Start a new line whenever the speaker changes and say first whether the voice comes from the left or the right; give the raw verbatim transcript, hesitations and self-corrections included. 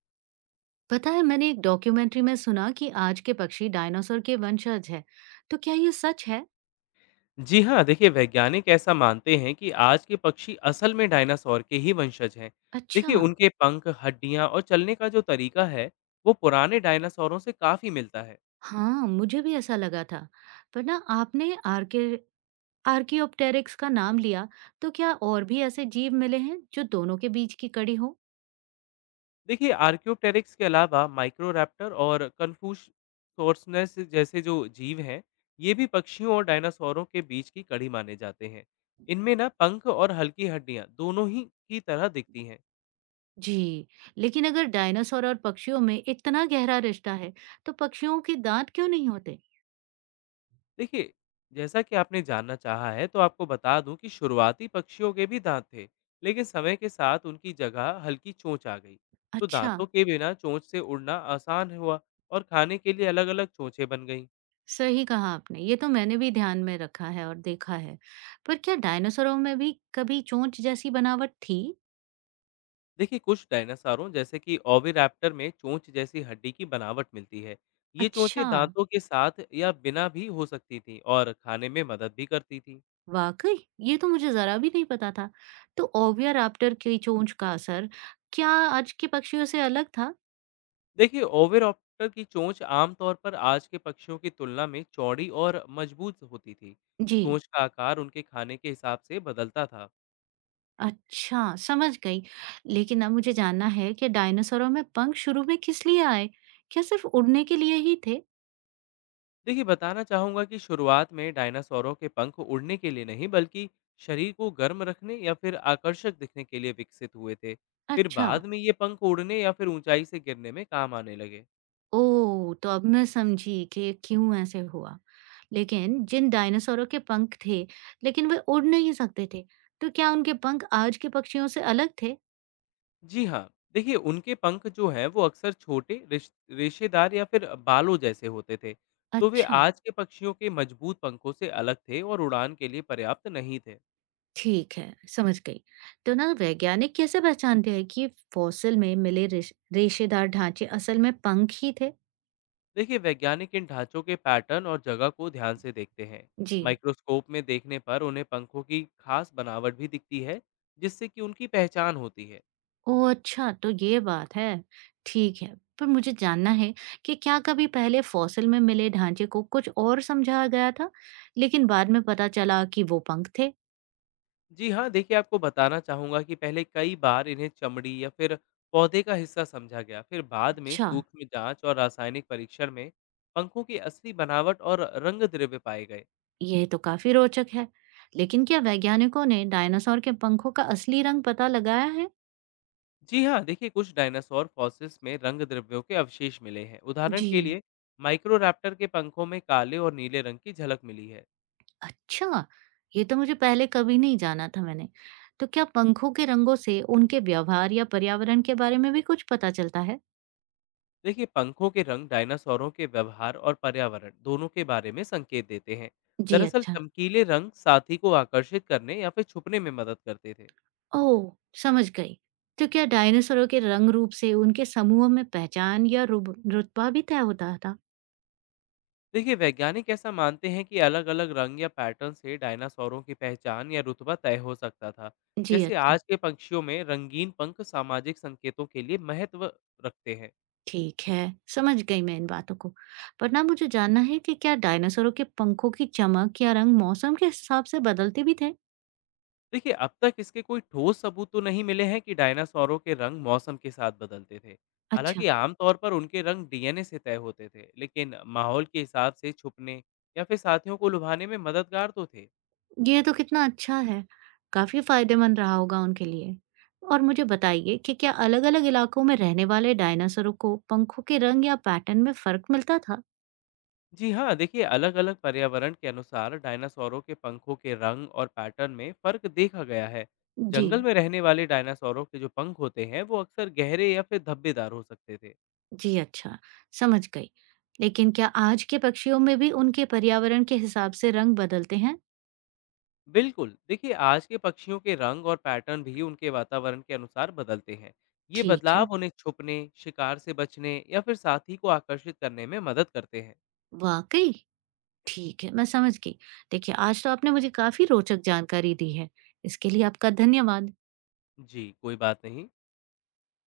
right: पता है मैंने एक डॉक्यूमेंट्री में सुना कि आज के पक्षी डायनासोर के वंशज है। तो क्या ये सच है।
left: जी हाँ। देखिए, वैज्ञानिक ऐसा मानते हैं कि आज के पक्षी असल में डायनासोर के ही वंशज हैं।
right: अच्छा।
left: देखिए, उनके पंख, हड्डियाँ और चलने का जो तरीका है, वो पुराने डायनासोरों से काफ़ी मिलता है।
right: हाँ मुझे भी ऐसा लगा था। पर ना आपने आर्के आर्कियोप्टेरिक्स का नाम लिया। तो क्या और भी ऐसे जीव मिले हैं जो दोनों के बीच की कड़ी हो।
left: देखिए, आर्क्योटेरिक्स के अलावा माइक्रोरैप्टर और कन्फ्यूशोर्सनेस जैसे जो जीव हैं, ये भी पक्षियों और डायनासोरों के बीच की कड़ी माने जाते हैं। इनमें ना पंख और हल्की हड्डियाँ दोनों ही की तरह दिखती हैं।
right: जी। लेकिन अगर डायनासोर और पक्षियों में इतना गहरा रिश्ता है तो पक्षियों के दांत क्यों नहीं होते।
left: देखिए, जैसा कि आपने जानना चाहा है, तो आपको बता दूं कि शुरुआती पक्षियों के भी दांत थे, लेकिन समय के साथ उनकी जगह हल्की चोंच आ गई। तो
right: अच्छा।
left: दांतों के बिना चोंच से उड़ना आसान हुआ, और खाने के लिए अलग अलग चोंचें बन गईं।
right: सही कहा आपने, ये तो मैंने भी ध्यान में रखा है और देखा है। पर क्या डायनासोरों में भी कभी चोंच जैसी बनावट थी।
left: देखिए, कुछ डायनासोरों, जैसे कि ओविराप्टर में, चोंच जैसी हड्डी की बनावट मिलती है। ये चोंचें
right: अच्छा।
left: दांतों के साथ या बिना भी हो सकती थी, और खाने में मदद भी करती थी।
right: वाकई, ये तो मुझे जरा भी नहीं पता था। तो ओवियर राप्टर की चोंच का असर क्या आज के पक्षियों से अलग था।
left: देखिए, ओविराप्टर की चोंच आमतौर पर आज के पक्षियों की तुलना में चौड़ी और मजबूत होती थी।
right: जी।
left: चोंच का आकार उनके खाने के हिसाब से बदलता था।
right: अच्छा, समझ गई। लेकिन अब मुझे जानना है कि डायनासोरों में पंख शुरू में किस लिए आए। क्या सिर्फ उड़ने के लिए ही थे।
left: देखिए, बताना चाहूंगा कि शुरुआत में डायनासोरों के पंख उड़ने के लिए नहीं, बल्कि शरीर को गर्म रखने या फिर आकर्षक दिखने के लिए विकसित हुए थे। फिर
right: अच्छा।
left: बाद में ये पंख उड़ने या फिर ऊंचाई से गिरने में काम आने लगे।
right: ओह! तो अब मैं समझी कि क्यों ऐसे हुआ। लेकिन जिन डायनासोरों के पंख थे, लेकिन वे उड़ नहीं सकते थे, तो क्या उनके पंख आज के पक्षियों से अलग थे?
left: जी हाँ, देखिए उनके पंख जो हैं वो अक्सर छोटे, रिश रेशेदार या फिर बालों जैसे होते थे। तो वे
right: अच्छा।
left: आज के पक्षियों के मजबूत पंखों से अलग थे और उड़ान के लिए पर्याप्त नहीं थे।
right: ठीक है, समझ गई। तो ना वैज्ञानिक कैसे पहचानते हैं कि फॉसिल में मिले रेश रेशेदार ढांचे असल में पंख ही थे?
left: देखिए, वैज्ञानिक इन ढांचों के पैटर्न और जगह को ध्यान से देखते हैं।
right: जी।
left: माइक्रोस्कोप में देखने पर उन्हें पंखों की खास बनावट भी दिखती है, जिससे कि उनकी पहचान होती है।
right: ओह! अच्छा, तो ये बात है। ठीक है, पर मुझे जानना है कि क्या कभी पहले फॉसिल में मिले ढांचे को कुछ और समझा गया था, लेकिन बाद में पता चला कि वो पंख थे?
left: जी हाँ, देखिए आपको बताना चाहूँगा कि पहले कई बार इन्हें चमड़ी या फिर पौधे का हिस्सा समझा गया। फिर बाद में
right: अच्छा।
left: सूक्ष्म जांच और रासायनिक परीक्षण में पंखों की असली बनावट और रंग द्रव्य पाए गए।
right: ये तो काफ़ी रोचक है। लेकिन क्या वैज्ञानिकों ने डायनासोर के पंखों का असली रंग पता लगाया है?
left: जी हाँ, देखिए कुछ डायनासोर फॉसिल्स में रंग द्रव्यों के अवशेष मिले हैं। उदाहरण के
right: जी।
left: लिए माइक्रोरैप्टर के पंखों में काले और नीले रंग की झलक मिली है।
right: अच्छा, ये तो मुझे पहले कभी नहीं जाना था मैंने। तो क्या पंखों के रंगों से उनके व्यवहार या पर्यावरण के बारे में भी कुछ पता चलता है?
left: देखिए, पंखों के रंग डायनासोरों के व्यवहार और पर्यावरण दोनों के बारे में संकेत देते हैं।
right: जी,
left: दरअसल
right: अच्छा।
left: चमकीले रंग साथी को आकर्षित करने या फिर छुपने में मदद करते थे।
right: ओह! समझ गई। तो क्या डायनासोरों के रंग रूप से उनके समूह में पहचान या रुब रुतबा भी तय होता था?
left: देखिए, वैज्ञानिक ऐसा मानते हैं कि अलग अलग रंग या पैटर्न से डायनासोरों की पहचान या रुतबा तय हो सकता था।
right: जी,
left: जैसे
right: अच्छा।
left: आज के पंक्षियों में रंगीन पंख सामाजिक संकेतों के लिए महत्व रखते हैं।
right: ठीक है, समझ गई मैं इन बातों को। पर ना मुझे जानना है कि क्या डायनासोरों के पंखों की चमक या रंग मौसम के हिसाब से बदलते भी थे?
left: देखिए, अब तक इसके कोई ठोस सबूत तो नहीं मिले हैं कि डायनासोरों के रंग मौसम के साथ बदलते थे।
right: अच्छा।
left: हालांकि आमतौर पर उनके रंग डी एन ए से तय होते थे, लेकिन माहौल के हिसाब से छुपने या फिर साथियों को लुभाने में मददगार तो थे।
right: ये तो कितना अच्छा है। काफ़ी फ़ायदेमंद रहा होगा उनके लिए। और मुझे बताइए कि क्या अलग-अलग इलाकों में रहने वाले डायनासोरों को पंखों के रंग या पैटर्न में फ़र्क मिलता था?
left: जी हाँ, देखिए अलग अलग पर्यावरण के अनुसार डायनासोरों के पंखों के रंग और पैटर्न में फर्क देखा गया है।
right: जी।
left: जंगल में रहने वाले डायनासोरों के जो पंख होते हैं वो अक्सर गहरे या फिर धब्बेदार हो सकते थे।
right: जी अच्छा, समझ गई। लेकिन क्या आज के पक्षियों में भी उनके पर्यावरण के हिसाब से रंग बदलते हैं? जी।
left: बिल्कुल, देखिए आज के पक्षियों के रंग और पैटर्न भी उनके वातावरण के अनुसार बदलते हैं। ये
right: ठीक है।
left: बदलाव उन्हें छुपने, शिकार से बचने या फिर साथी को आकर्षित करने में मदद करते हैं।
right: वाकई? ठीक है, मैं समझ गई। देखिए, आज तो आपने मुझे काफ़ी रोचक जानकारी दी है। इसके लिए आपका धन्यवाद।
left: जी, कोई बात नहीं।